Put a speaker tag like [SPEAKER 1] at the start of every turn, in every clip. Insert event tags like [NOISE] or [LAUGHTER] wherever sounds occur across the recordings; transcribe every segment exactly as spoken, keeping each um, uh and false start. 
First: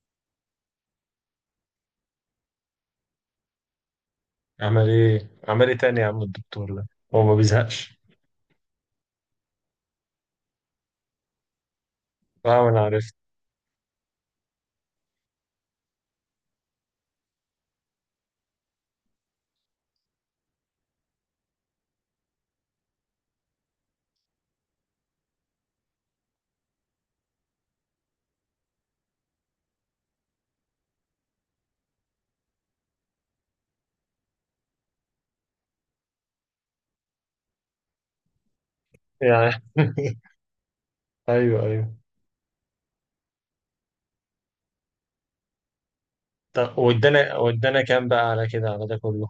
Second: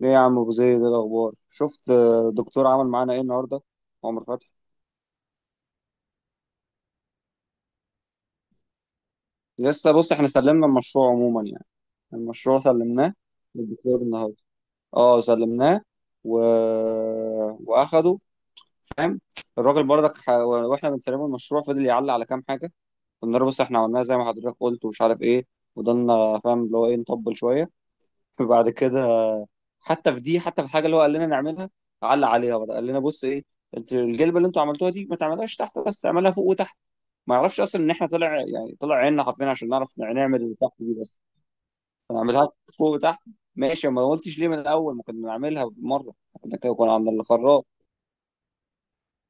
[SPEAKER 1] ليه يا عم ابو زيد، ايه الاخبار؟ شفت، آه، دكتور عمل معانا ايه النهارده؟ عمر فتحي،
[SPEAKER 2] عمل ايه عمل ايه تاني يا عم الدكتور ده، هو ما بيزهقش.
[SPEAKER 1] لسه بص احنا سلمنا المشروع عموما يعني. المشروع
[SPEAKER 2] اه انا عرفت.
[SPEAKER 1] سلمناه للدكتور النهارده، اه سلمناه و... واخده، فاهم. الراجل برضك ح... واحنا بنسلمه المشروع فضل يعلق على كام حاجه. قلنا له بص احنا عملناها زي ما حضرتك قلت ومش عارف ايه، وضلنا فاهم اللي هو ايه نطبل شويه. [LAUGHS] وبعد كده حتى في دي، حتى في الحاجه اللي هو قال لنا نعملها علق عليها بقى، قال لنا بص ايه، انت الجلبه اللي انتوا عملتوها دي ما تعملهاش تحت بس، اعملها فوق وتحت. ما اعرفش اصلا ان احنا طلع يعني طلع عيننا حرفيا
[SPEAKER 2] يعني
[SPEAKER 1] عشان نعرف نعمل اللي تحت دي بس.
[SPEAKER 2] ايوه، ايوه.
[SPEAKER 1] هنعملها فوق وتحت، ماشي، ما قلتش ليه من الاول ما كنا نعملها مره؟ كنا كده
[SPEAKER 2] طب
[SPEAKER 1] كنا عند
[SPEAKER 2] وادانا
[SPEAKER 1] الخراط.
[SPEAKER 2] وادانا كام بقى على كده، على ده كله؟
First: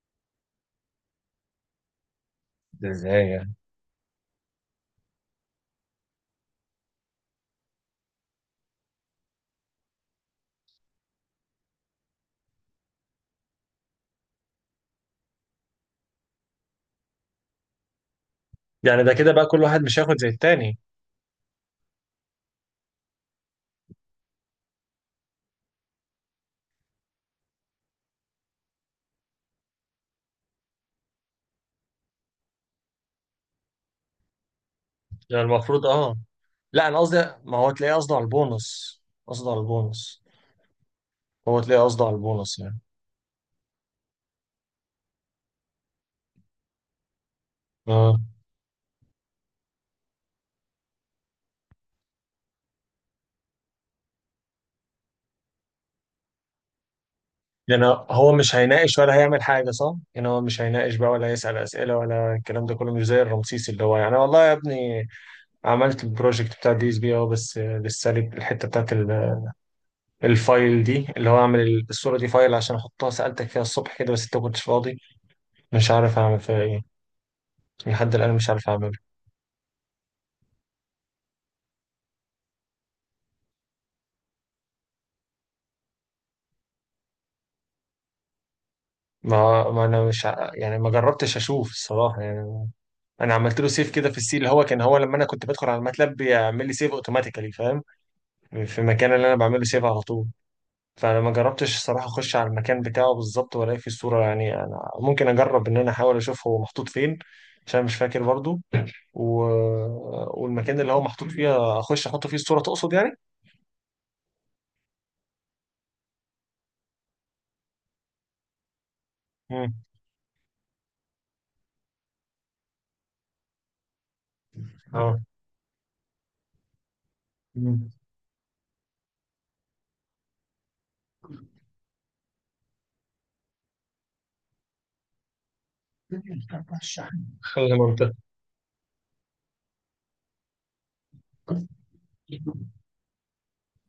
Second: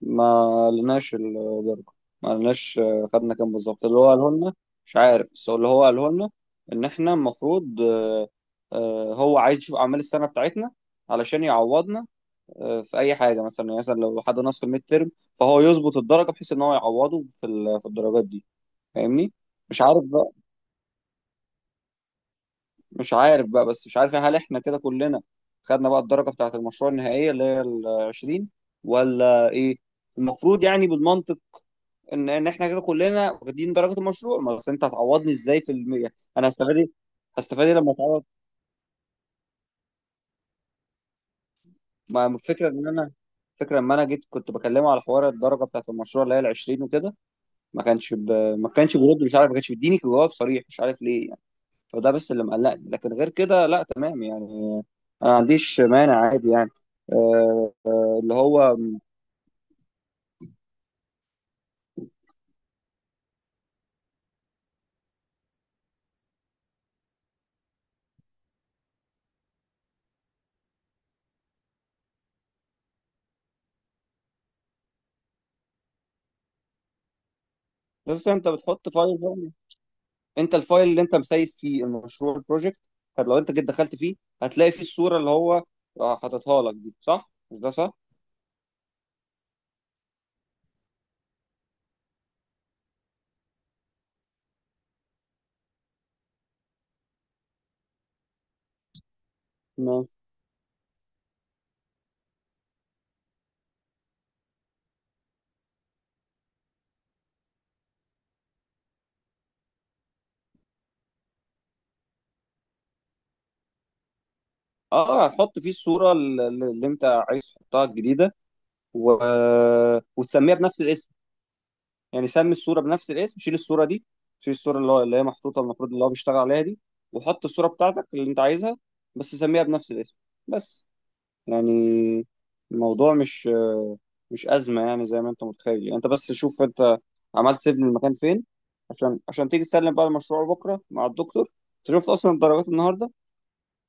[SPEAKER 1] ما لناش الدرجه، ما لناش،
[SPEAKER 2] ده
[SPEAKER 1] آه،
[SPEAKER 2] ازاي
[SPEAKER 1] خدنا كام
[SPEAKER 2] يعني؟
[SPEAKER 1] بالظبط اللي هو قاله لنا. مش عارف بس هو اللي هو قاله لنا ان احنا المفروض، آه، آه، هو عايز يشوف اعمال السنه بتاعتنا علشان يعوضنا آه، في اي حاجه، مثلا يعني مثلا لو حد نقص في الميد ترم فهو يظبط الدرجه بحيث ان هو يعوضه في ال- في الدرجات دي،
[SPEAKER 2] يعني ده كده
[SPEAKER 1] فاهمني.
[SPEAKER 2] بقى كل
[SPEAKER 1] مش
[SPEAKER 2] واحد مش
[SPEAKER 1] عارف
[SPEAKER 2] هياخد زي
[SPEAKER 1] بقى،
[SPEAKER 2] التاني؟
[SPEAKER 1] مش عارف بقى بس مش عارف هل احنا كده كلنا خدنا بقى الدرجة بتاعة المشروع النهائية اللي هي ال عشرين ولا ايه؟ المفروض يعني بالمنطق ان ان احنا كده كلنا واخدين درجة المشروع، ما بس انت هتعوضني
[SPEAKER 2] يعني
[SPEAKER 1] ازاي في
[SPEAKER 2] المفروض
[SPEAKER 1] المية،
[SPEAKER 2] اه،
[SPEAKER 1] انا هستفاد ايه؟
[SPEAKER 2] لا انا قصدي، ما
[SPEAKER 1] هستفاد
[SPEAKER 2] هو
[SPEAKER 1] ايه لما
[SPEAKER 2] تلاقيه قصده على
[SPEAKER 1] اتعوض؟
[SPEAKER 2] البونص، قصده على البونص. هو تلاقيه قصده على
[SPEAKER 1] ما
[SPEAKER 2] البونص
[SPEAKER 1] الفكرة
[SPEAKER 2] يعني.
[SPEAKER 1] ان انا، فكرة لما انا جيت كنت بكلمه على حوار الدرجة بتاعة المشروع اللي هي ال عشرين وكده، ما كانش
[SPEAKER 2] اه.
[SPEAKER 1] ب... ما كانش بيرد، مش عارف، ما كانش بيديني جواب صريح، مش عارف ليه يعني. فده بس اللي مقلقني، لكن غير كده لا تمام يعني، انا ما عنديش مانع، عادي يعني. آه،
[SPEAKER 2] يعني هو
[SPEAKER 1] اللي
[SPEAKER 2] مش
[SPEAKER 1] هو
[SPEAKER 2] هيناقش ولا هيعمل حاجه صح؟ يعني هو مش هيناقش بقى ولا هيسال اسئله ولا الكلام ده كله مش زي الرمسيس اللي هو يعني والله يا ابني عملت البروجكت بتاع دي اس بي، اه بس لسه لي الحته بتاعت ال- الفايل دي اللي هو اعمل ال- الصوره دي فايل عشان احطها. سالتك فيها الصبح كده بس انت ما كنتش فاضي. مش عارف اعمل فيها ايه، لحد
[SPEAKER 1] بس
[SPEAKER 2] الان
[SPEAKER 1] انت
[SPEAKER 2] مش عارف
[SPEAKER 1] بتحط
[SPEAKER 2] اعمله.
[SPEAKER 1] فايل بقى. انت الفايل اللي انت مسيب فيه المشروع البروجكت، لو انت جيت دخلت فيه هتلاقي فيه الصوره اللي هو آه، حاططها لك دي، صح مش ده؟ صح،
[SPEAKER 2] ما ما انا مش ع- يعني ما جربتش اشوف الصراحه يعني. انا عملت له سيف كده في السي اللي هو كان، هو لما انا كنت بدخل على الماتلاب بيعمل لي سيف اوتوماتيكالي، فاهم، في المكان اللي انا بعمله سيف على
[SPEAKER 1] ماشي.
[SPEAKER 2] طول. فانا ما جربتش الصراحه اخش على المكان بتاعه بالظبط والاقي فيه الصوره، يعني انا ممكن اجرب ان انا احاول اشوف هو محطوط فين عشان مش فاكر برضو. و... والمكان اللي هو محطوط فيه اخش احط فيه الصوره تقصد يعني؟
[SPEAKER 1] اه هتحط فيه الصوره اللي اللي انت حطها الجديده و...
[SPEAKER 2] امم
[SPEAKER 1] وتسميها بنفس الاسم، يعني سمي الصوره بنفس الاسم، شيل الصوره دي، شيل الصوره اللي هو- اللي
[SPEAKER 2] اه.
[SPEAKER 1] هي محطوطه المفروض اللي هو بيشتغل عليها دي، وحط الصوره
[SPEAKER 2] مم.
[SPEAKER 1] بتاعتك اللي انت عايزها، بس سميها بنفس الاسم بس. يعني الموضوع مش مش أزمة يعني زي ما أنت متخيل، يعني أنت بس شوف أنت عملت
[SPEAKER 2] خلي
[SPEAKER 1] سيف
[SPEAKER 2] منطقة.
[SPEAKER 1] للمكان فين، عشان عشان تيجي تسلم بقى المشروع بكرة مع الدكتور. أنت شفت أصلا الدرجات النهاردة،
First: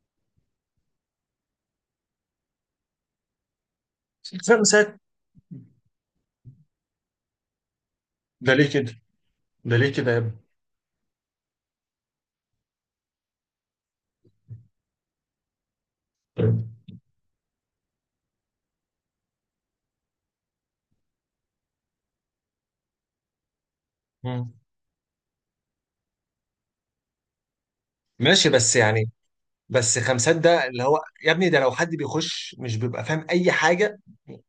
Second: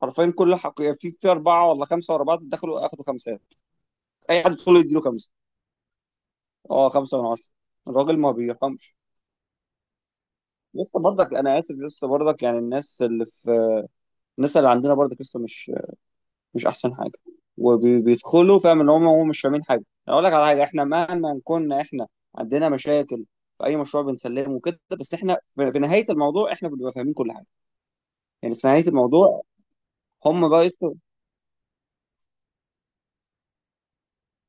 [SPEAKER 1] حرفيا كل حق في في أربعة ولا خمسة ورا بعض دخلوا أخدوا خمسات. أي حد يدخل
[SPEAKER 2] خمسات؟
[SPEAKER 1] يديله خمسة، أه خمسة من عشرة، الراجل ما
[SPEAKER 2] ده ليه كده؟
[SPEAKER 1] بيرحمش.
[SPEAKER 2] ده ليه كده يا ابني؟
[SPEAKER 1] لسه برضك، أنا آسف، لسه برضك يعني الناس اللي في، الناس اللي عندنا برضك لسه مش مش احسن حاجه، وبيدخلوا فاهم ان هم هم مش فاهمين حاجه. أنا اقول لك على حاجه، احنا مهما كنا احنا عندنا مشاكل في اي مشروع
[SPEAKER 2] مم.
[SPEAKER 1] بنسلمه كده بس احنا في في نهايه الموضوع احنا بنبقى فاهمين كل حاجه
[SPEAKER 2] ماشي
[SPEAKER 1] يعني، في
[SPEAKER 2] بس
[SPEAKER 1] نهايه
[SPEAKER 2] يعني،
[SPEAKER 1] الموضوع
[SPEAKER 2] بس خمسات
[SPEAKER 1] هم بقى
[SPEAKER 2] ده اللي
[SPEAKER 1] يسطوا.
[SPEAKER 2] هو يا ابني ده لو حد بيخش مش بيبقى فاهم اي حاجه.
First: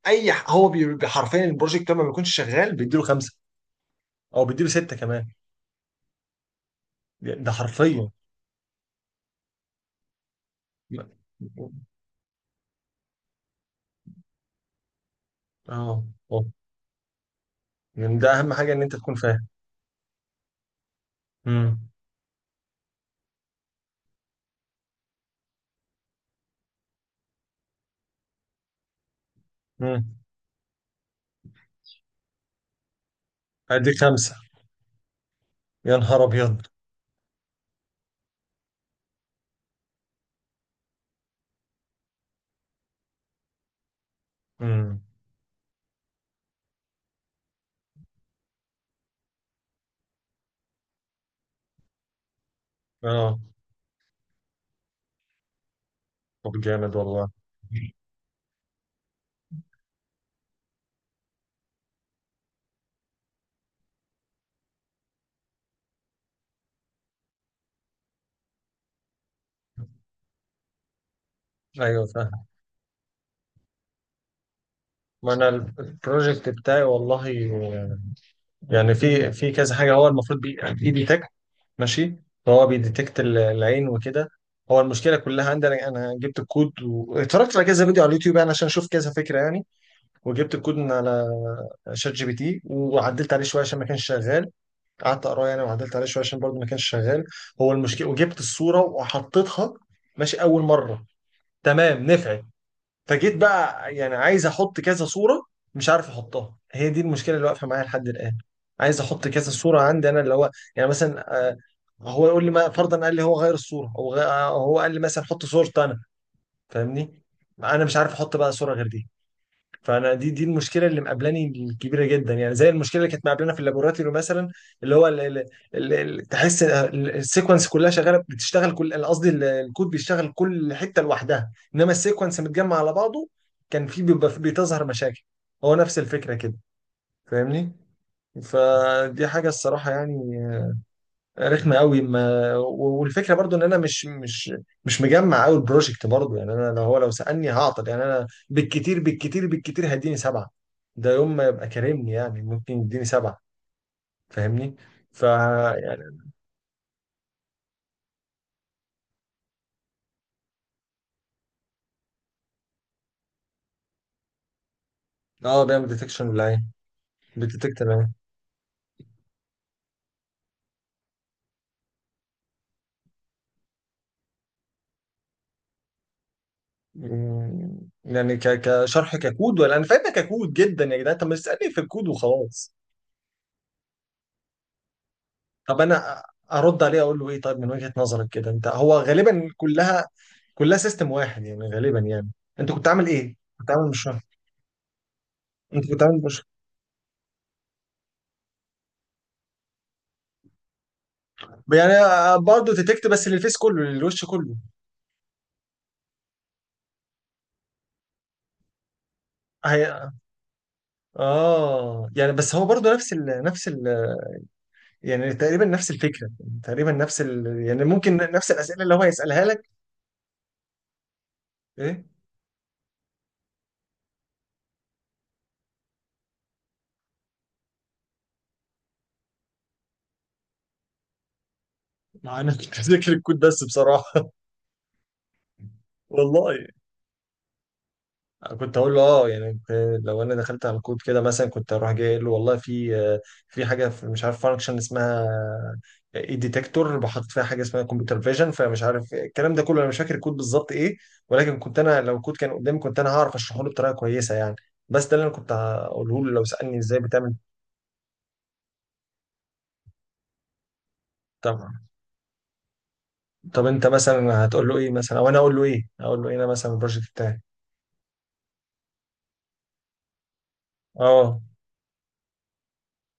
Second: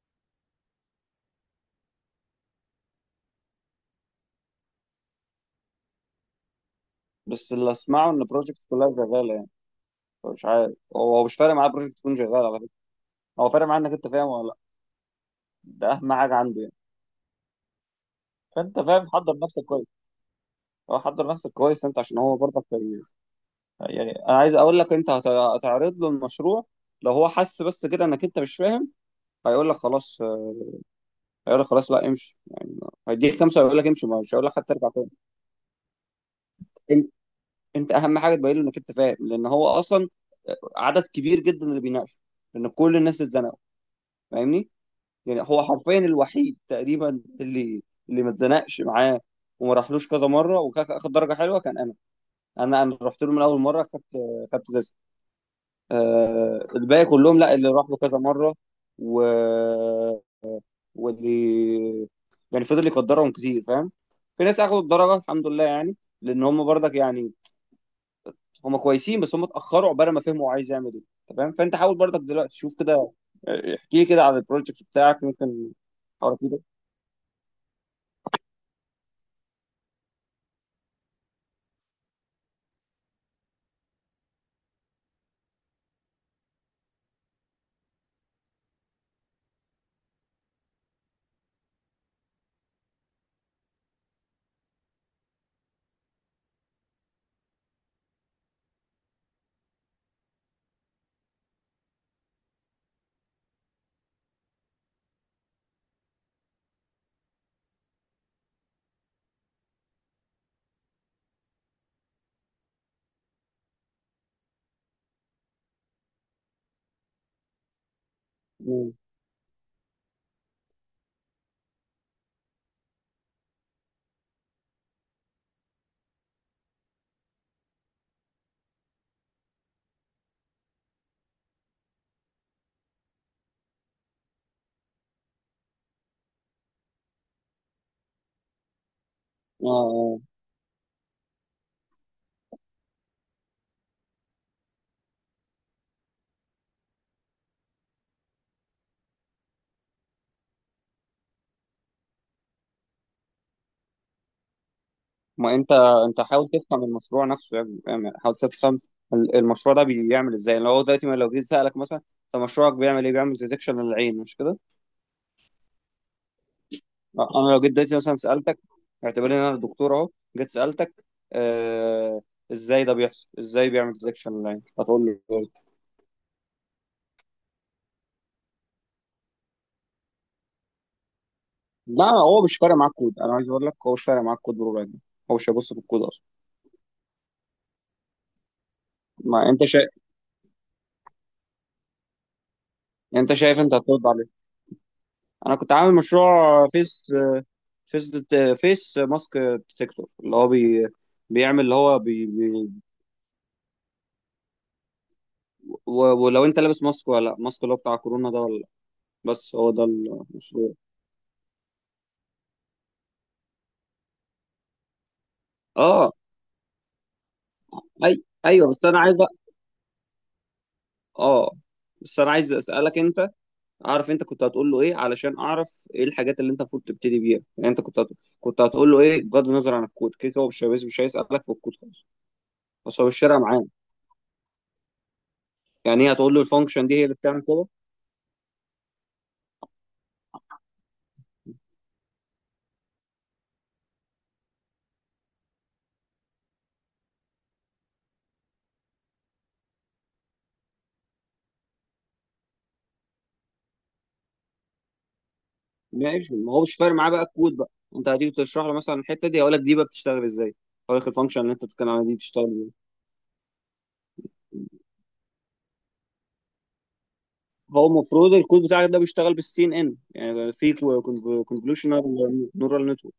[SPEAKER 2] اي ح- هو بي- بي- حرفيا البروجكت ده ما بيكونش شغال بيديله خمسه، او بيديله سته كمان. ده
[SPEAKER 1] بس اللي
[SPEAKER 2] حرفيا.
[SPEAKER 1] اسمعه ان البروجكت كلها شغاله يعني. مش عارف، هو مش فارق معاه البروجكت تكون شغاله، على فكره هو فارق معاه انك انت فاهم ولا لا، ده
[SPEAKER 2] اه.
[SPEAKER 1] اهم حاجه
[SPEAKER 2] اه
[SPEAKER 1] عنده يعني.
[SPEAKER 2] يعني ده اهم حاجه
[SPEAKER 1] فانت
[SPEAKER 2] ان انت
[SPEAKER 1] فاهم،
[SPEAKER 2] تكون
[SPEAKER 1] حضر
[SPEAKER 2] فاهم.
[SPEAKER 1] نفسك كويس، هو حضر نفسك كويس انت عشان هو برضك يعني، انا عايز اقول لك انت هت- هتعرض له المشروع، لو هو حس بس كده انك انت مش فاهم هيقول لك خلاص،
[SPEAKER 2] امم.
[SPEAKER 1] آه، هيقول لك خلاص لا امشي يعني، هيديك خمسه ويقول لك
[SPEAKER 2] ادي
[SPEAKER 1] امشي،
[SPEAKER 2] خمسة؟
[SPEAKER 1] مش هيقول لك حتى ارجع تاني.
[SPEAKER 2] يا نهار ابيض.
[SPEAKER 1] انت انت اهم حاجه تبين له انك انت فاهم، لان هو اصلا عدد كبير جدا اللي بيناقشوا، لان كل الناس اتزنقوا، فاهمني.
[SPEAKER 2] امم.
[SPEAKER 1] يعني هو حرفيا الوحيد تقريبا اللي اللي ما اتزنقش معاه وما راحلوش كذا مره وخد درجه حلوه كان انا، انا انا رحت له
[SPEAKER 2] اه.
[SPEAKER 1] من اول مره خدت، خدت تسعة.
[SPEAKER 2] طب
[SPEAKER 1] آه،
[SPEAKER 2] جامد
[SPEAKER 1] الباقي كلهم
[SPEAKER 2] والله.
[SPEAKER 1] لا، اللي راح له كذا مرة و... واللي يعني فضل يقدرهم كتير فاهم. في ناس اخدوا الدرجة الحمد لله يعني، لان هم برضك يعني هم كويسين، بس هم اتأخروا عقبال ما فهموا عايز يعمل ايه. أنت فاهم، فانت حاول
[SPEAKER 2] ايوه
[SPEAKER 1] برضك
[SPEAKER 2] فاهم.
[SPEAKER 1] دلوقتي شوف كده. آه، احكي لي كده على البروجكت بتاعك،
[SPEAKER 2] ما انا
[SPEAKER 1] ممكن
[SPEAKER 2] ال-
[SPEAKER 1] اعرف
[SPEAKER 2] البروجكت
[SPEAKER 1] ايه ده؟
[SPEAKER 2] بتاعي والله يعني في في كذا حاجه هو المفروض بي بي ديتكت. ماشي. هو بيديتكت ال- العين وكده. هو المشكله كلها عندي، انا انا جبت الكود واتفرجت على كذا فيديو على اليوتيوب يعني عشان اشوف كذا فكره يعني. وجبت الكود من على شات جي بي تي وعدلت عليه شويه عشان ما كانش شغال، قعدت اقراه يعني وعدلت عليه شويه عشان برضه ما كانش شغال. هو المشكله وجبت الصوره وحطيتها ماشي اول مره، تمام، نفعت. فجيت بقى يعني عايز احط كذا صوره، مش عارف احطها، هي دي المشكله اللي واقفه معايا لحد الان. عايز احط كذا صوره عندي انا اللي هو يعني مثلا آه، هو يقول لي، ما فرضا قال لي هو غير الصوره، هو غ... آه، هو قال لي مثلا حط صورة انا، فاهمني؟ انا مش عارف احط بقى صوره غير
[SPEAKER 1] مم.
[SPEAKER 2] دي. فانا دي دي المشكله اللي مقابلاني الكبيره جدا يعني، زي المشكله اللي كانت مقابلانا في اللابوراتوري مثلا، اللي هو ال- ال- ال- ال- تحس ال- السيكونس كلها شغاله بتشتغل كل، أنا قصدي ال- الكود بيشتغل كل حته لوحدها انما السيكونس متجمع على بعضه كان في بيبقى في- بتظهر مشاكل. هو نفس الفكره كده، فاهمني؟ فدي حاجه
[SPEAKER 1] اه
[SPEAKER 2] الصراحه
[SPEAKER 1] آه.
[SPEAKER 2] يعني رخمه قوي. ما و- والفكره برضو ان انا مش مش مش مجمع قوي البروجكت برضو يعني. انا لو هو لو سالني هعطل يعني، انا بالكتير بالكتير بالكتير هيديني سبعه، ده يوم ما يبقى كارمني يعني ممكن يديني سبعه، فاهمني؟ ف
[SPEAKER 1] ما انت، انت
[SPEAKER 2] يعني.
[SPEAKER 1] حاول تفهم المشروع نفسه يعني فاهم؟ يعني حاول تفهم ال- المشروع ده بيعمل ازاي. يعني لو هو دلوقتي ما- لو جيت سألك مثلا انت مشروعك بيعمل ايه؟ بيعمل ديتكشن للعين مش كده؟
[SPEAKER 2] اه بيعمل ديتكشن ولا ايه؟
[SPEAKER 1] آه، انا لو جيت
[SPEAKER 2] بتديتكت
[SPEAKER 1] دلوقتي
[SPEAKER 2] العين.
[SPEAKER 1] مثلا سالتك، اعتبرني ان انا دكتور اهو، جيت سالتك آه، ازاي ده بيحصل؟ ازاي بيعمل ديتكشن لاين؟ هتقول له كود.
[SPEAKER 2] مم، يعني ك... كشرح؟ ككود ولا؟ انا فاهمها ككود جدا يا جدعان، طب ما تسالني في
[SPEAKER 1] لا،
[SPEAKER 2] الكود
[SPEAKER 1] هو مش
[SPEAKER 2] وخلاص.
[SPEAKER 1] فارق معاك كود، انا عايز اقول لك هو مش فارق معاك كود بربع جنيه، هو مش هيبص في
[SPEAKER 2] طب
[SPEAKER 1] الكود
[SPEAKER 2] انا
[SPEAKER 1] اصلا.
[SPEAKER 2] ارد عليه اقول له ايه؟ طيب من وجهه نظرك كده انت، هو غالبا
[SPEAKER 1] ما انت شايف،
[SPEAKER 2] كلها، كلها سيستم واحد يعني غالبا يعني. انت كنت عامل
[SPEAKER 1] انت
[SPEAKER 2] ايه؟
[SPEAKER 1] شايف
[SPEAKER 2] كنت
[SPEAKER 1] انت
[SPEAKER 2] عامل
[SPEAKER 1] هترد
[SPEAKER 2] مشروع.
[SPEAKER 1] عليه. انا كنت
[SPEAKER 2] انت
[SPEAKER 1] عامل
[SPEAKER 2] كنت عامل مشروع
[SPEAKER 1] مشروع فيس، فيس فيس ماسك ديتكتور، اللي هو بي، بيعمل اللي
[SPEAKER 2] يعني؟
[SPEAKER 1] هو بي
[SPEAKER 2] آه، آه،
[SPEAKER 1] بي
[SPEAKER 2] برضه ديتكت بس للفيس كله، للوش كله.
[SPEAKER 1] و- ولو انت لابس ماسك ولا لا، ماسك اللي هو بتاع كورونا ده ولا لا، بس هو ده
[SPEAKER 2] هي...
[SPEAKER 1] المشروع.
[SPEAKER 2] اه يعني بس هو برضه نفس ال... نفس ال... يعني تقريبا نفس
[SPEAKER 1] اه،
[SPEAKER 2] الفكره، تقريبا نفس ال... يعني ممكن
[SPEAKER 1] اي
[SPEAKER 2] نفس
[SPEAKER 1] ايوه
[SPEAKER 2] الاسئله
[SPEAKER 1] بس
[SPEAKER 2] اللي
[SPEAKER 1] انا
[SPEAKER 2] هو
[SPEAKER 1] عايز،
[SPEAKER 2] هيسالها لك.
[SPEAKER 1] اه
[SPEAKER 2] ايه؟
[SPEAKER 1] بس انا عايز اسالك انت، اعرف انت كنت هتقول له ايه علشان اعرف ايه الحاجات اللي انت المفروض تبتدي بيها. يعني انت كنت هت... كنت هتقول له ايه، بغض النظر عن الكود، كده كده هو مش هيبص- مش هيسالك في الكود خالص،
[SPEAKER 2] مع انا كنت
[SPEAKER 1] بس هو
[SPEAKER 2] فاكر [LAUGHS] الكود
[SPEAKER 1] الشارع
[SPEAKER 2] بس
[SPEAKER 1] معاه.
[SPEAKER 2] بصراحه.
[SPEAKER 1] يعني
[SPEAKER 2] [LAUGHS]
[SPEAKER 1] ايه، هتقول له
[SPEAKER 2] والله
[SPEAKER 1] الفانكشن دي هي اللي بتعمل كده؟
[SPEAKER 2] كنت اقول له اه يعني كنت- لو انا دخلت على الكود كده مثلا كنت اروح جاي اقول له والله في آه، في حاجه في مش عارف فانكشن اسمها اي ديتكتور، بحط فيها حاجه اسمها كمبيوتر فيجن، فمش عارف الكلام ده كله، انا مش فاكر الكود بالظبط ايه، ولكن كنت انا لو الكود كان قدامي كنت انا هعرف اشرحه له بطريقه كويسه يعني. بس ده اللي انا كنت هقوله له
[SPEAKER 1] ماشي،
[SPEAKER 2] لو
[SPEAKER 1] ما هو مش
[SPEAKER 2] سالني
[SPEAKER 1] فارق
[SPEAKER 2] ازاي
[SPEAKER 1] معاه بقى
[SPEAKER 2] بتعمل.
[SPEAKER 1] الكود بقى، انت هتيجي تشرح له مثلا الحته دي هيقول لك دي بقى بتشتغل ازاي، هقول لك الفانكشن اللي
[SPEAKER 2] طب،
[SPEAKER 1] انت بتتكلم عنها دي بتشتغل ازاي.
[SPEAKER 2] طب انت مثلا هتقول له ايه؟ مثلا او انا اقول له ايه؟ اقول له ايه انا مثلا البروجكت بتاعي؟
[SPEAKER 1] هو المفروض الكود بتاعك ده بيشتغل بالسي ان ان، يعني في
[SPEAKER 2] اه.
[SPEAKER 1] كونفولوشنال نورال نتورك،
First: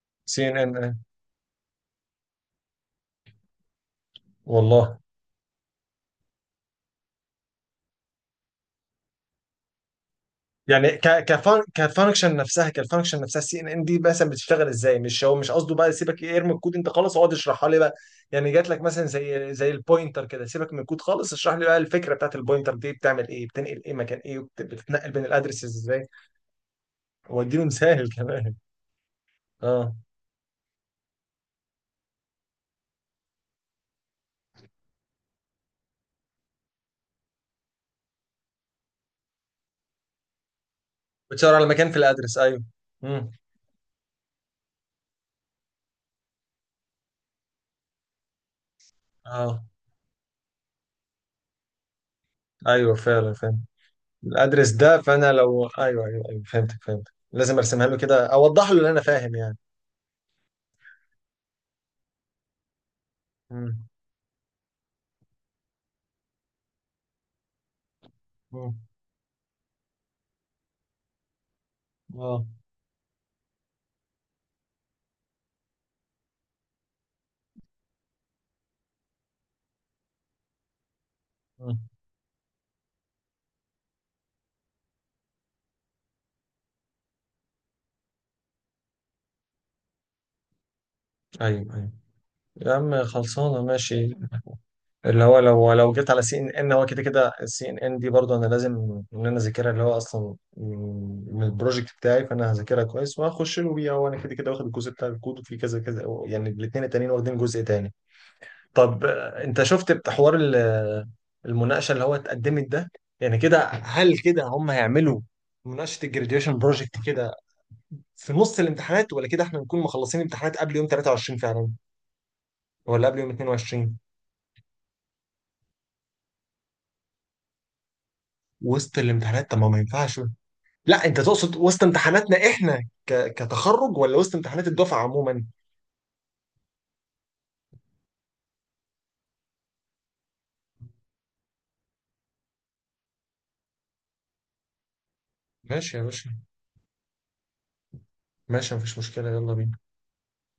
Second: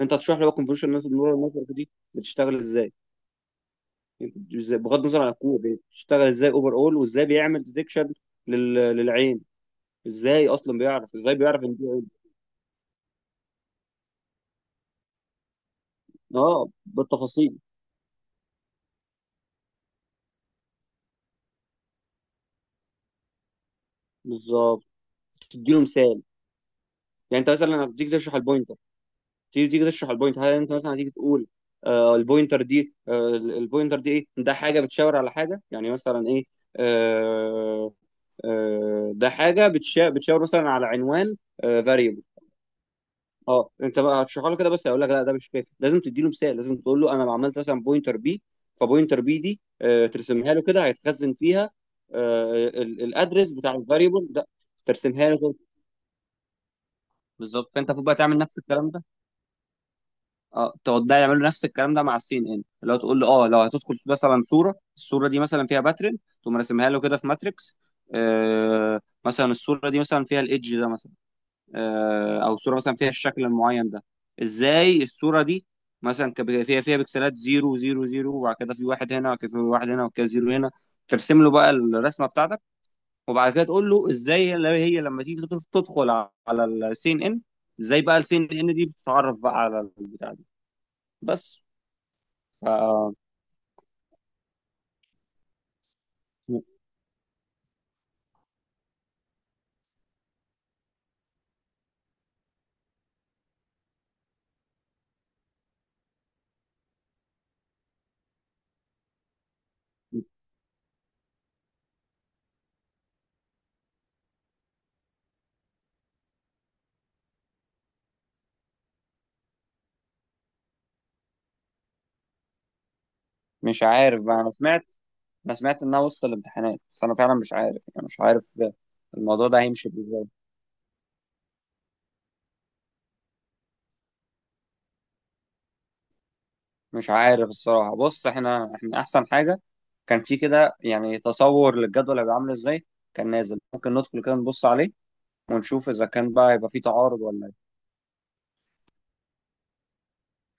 [SPEAKER 1] انت هتشرح
[SPEAKER 2] سي
[SPEAKER 1] لي بقى
[SPEAKER 2] ان ان؟
[SPEAKER 1] كونفولوشنال نورال نتورك دي بتشتغل ازاي، ازاي-
[SPEAKER 2] والله
[SPEAKER 1] بغض النظر عن الكود، يعني بتشتغل ازاي اوفر اول، وازاي بيعمل ديتكشن للعين، ازاي اصلا
[SPEAKER 2] يعني
[SPEAKER 1] بيعرف،
[SPEAKER 2] ك
[SPEAKER 1] ازاي
[SPEAKER 2] كفان
[SPEAKER 1] بيعرف ان دي عين.
[SPEAKER 2] كفانكشن نفسها، كالفانكشن نفسها السي ان ان دي مثلا بتشتغل ازاي؟ مش هو مش قصده بقى سيبك ايه ارمي
[SPEAKER 1] اه
[SPEAKER 2] الكود انت خالص، اقعد
[SPEAKER 1] بالتفاصيل،
[SPEAKER 2] اشرحها لي بقى. يعني جات لك مثلا زي زي البوينتر كده، سيبك من الكود خالص، اشرح لي بقى الفكره بتاعت البوينتر دي بتعمل ايه، بتنقل ايه، مكان ايه، وبت-
[SPEAKER 1] بالظبط،
[SPEAKER 2] بتتنقل بين الادرسز
[SPEAKER 1] تديله
[SPEAKER 2] ازاي.
[SPEAKER 1] مثال. يعني انت
[SPEAKER 2] واديله
[SPEAKER 1] مثلا
[SPEAKER 2] مثال
[SPEAKER 1] هتديك
[SPEAKER 2] [LAUGHS]
[SPEAKER 1] تشرح
[SPEAKER 2] كمان.
[SPEAKER 1] البوينتر، تيجي تيجي
[SPEAKER 2] اه
[SPEAKER 1] تشرح البوينت، هل انت مثلا هتيجي تقول آه البوينتر دي، آه البوينتر دي ايه ده، حاجه بتشاور على حاجه، يعني مثلا ايه، آه آه ده حاجه بتشا- بتشاور مثلا على عنوان
[SPEAKER 2] بتشاور على مكان في
[SPEAKER 1] فاريبل.
[SPEAKER 2] الادرس، ايوه. امم.
[SPEAKER 1] اه انت بقى هتشرحه له كده، بس هيقول لك لا ده مش كافي، لازم تدي له مثال، لازم تقول له انا لو عملت مثلا بوينتر بي، فبوينتر بي دي
[SPEAKER 2] اه،
[SPEAKER 1] آه ترسمها له كده، هيتخزن فيها آه
[SPEAKER 2] ايوه
[SPEAKER 1] ال-
[SPEAKER 2] فعلا
[SPEAKER 1] الادرس
[SPEAKER 2] فاهم
[SPEAKER 1] بتاع الفاريبل ده.
[SPEAKER 2] الادرس ده.
[SPEAKER 1] ترسمها
[SPEAKER 2] فانا
[SPEAKER 1] له كده
[SPEAKER 2] لو ايوه، ايوه ايوه فهمتك، فهمتك لازم
[SPEAKER 1] بالظبط،
[SPEAKER 2] ارسمها
[SPEAKER 1] فانت
[SPEAKER 2] له
[SPEAKER 1] المفروض بقى
[SPEAKER 2] كده،
[SPEAKER 1] تعمل نفس
[SPEAKER 2] اوضح له اللي
[SPEAKER 1] الكلام
[SPEAKER 2] انا
[SPEAKER 1] ده،
[SPEAKER 2] فاهم يعني.
[SPEAKER 1] اه تقعد ده يعملوا نفس الكلام ده مع السين ان ان، اللي هو تقول له اه لو
[SPEAKER 2] امم
[SPEAKER 1] هتدخل مثلا صوره، الصوره دي مثلا فيها باترن تقوم راسمها له كده في ماتريكس،
[SPEAKER 2] امم
[SPEAKER 1] آه مثلا الصوره دي مثلا فيها الايدج ده مثلا، آه
[SPEAKER 2] اه.
[SPEAKER 1] او الصوره مثلا فيها الشكل المعين ده، ازاي الصوره دي مثلا كب- فيها فيها بكسلات زيرو زيرو زيرو وبعد كده في واحد هنا وبعد كده في واحد هنا وبعد كده زيرو هنا. ترسم له بقى الرسمه بتاعتك، وبعد كده تقول له ازاي اللي هي لما تيجي تدخل على السين ان ان، ازاي بقى السين ان ان دي بتتعرف بقى على البتاع دي، بس.
[SPEAKER 2] ايوه ايوه
[SPEAKER 1] ف
[SPEAKER 2] يا عم، خلصانه ماشي. اللي هو لو لو جيت على سي ان
[SPEAKER 1] م-
[SPEAKER 2] ان هو كده كده السي ان ان دي برضه انا لازم ان انا اذاكرها، اللي هو اصلا من البروجكت بتاعي، فانا هذاكرها كويس وهخش له بيها، وانا كده كده واخد الجزء بتاع الكود وفي كذا كذا يعني، الاثنين التانيين واخدين جزء تاني. طب آه، انت شفت
[SPEAKER 1] م-
[SPEAKER 2] بحوار ال- المناقشه اللي هو اتقدمت ده، يعني كده هل كده هم هيعملوا مناقشه الجراديويشن بروجكت كده في نص الامتحانات، ولا كده احنا نكون مخلصين امتحانات قبل يوم تلتاشر فعلا، ولا قبل يوم
[SPEAKER 1] مش
[SPEAKER 2] اتناشر؟
[SPEAKER 1] عارف بقى، انا سمعت، انا سمعت انها وسط الامتحانات بس انا فعلا مش عارف يعني، مش عارف
[SPEAKER 2] وسط
[SPEAKER 1] الموضوع
[SPEAKER 2] الامتحانات؟ طب
[SPEAKER 1] ده
[SPEAKER 2] ما ما
[SPEAKER 1] هيمشي
[SPEAKER 2] ينفعش.
[SPEAKER 1] ازاي.
[SPEAKER 2] لا انت تقصد وسط امتحاناتنا احنا ك... كتخرج ولا وسط امتحانات الدفعه عموما؟
[SPEAKER 1] مش عارف الصراحه، بص احنا، احنا احسن حاجه كان في كده يعني تصور للجدول هيبقى عامل ازاي، كان نازل ممكن ندخل كده نبص عليه ونشوف
[SPEAKER 2] ماشي يا
[SPEAKER 1] اذا
[SPEAKER 2] باشا،
[SPEAKER 1] كان بقى يبقى في تعارض ولا.
[SPEAKER 2] ماشي مفيش مشكله، يلا بينا.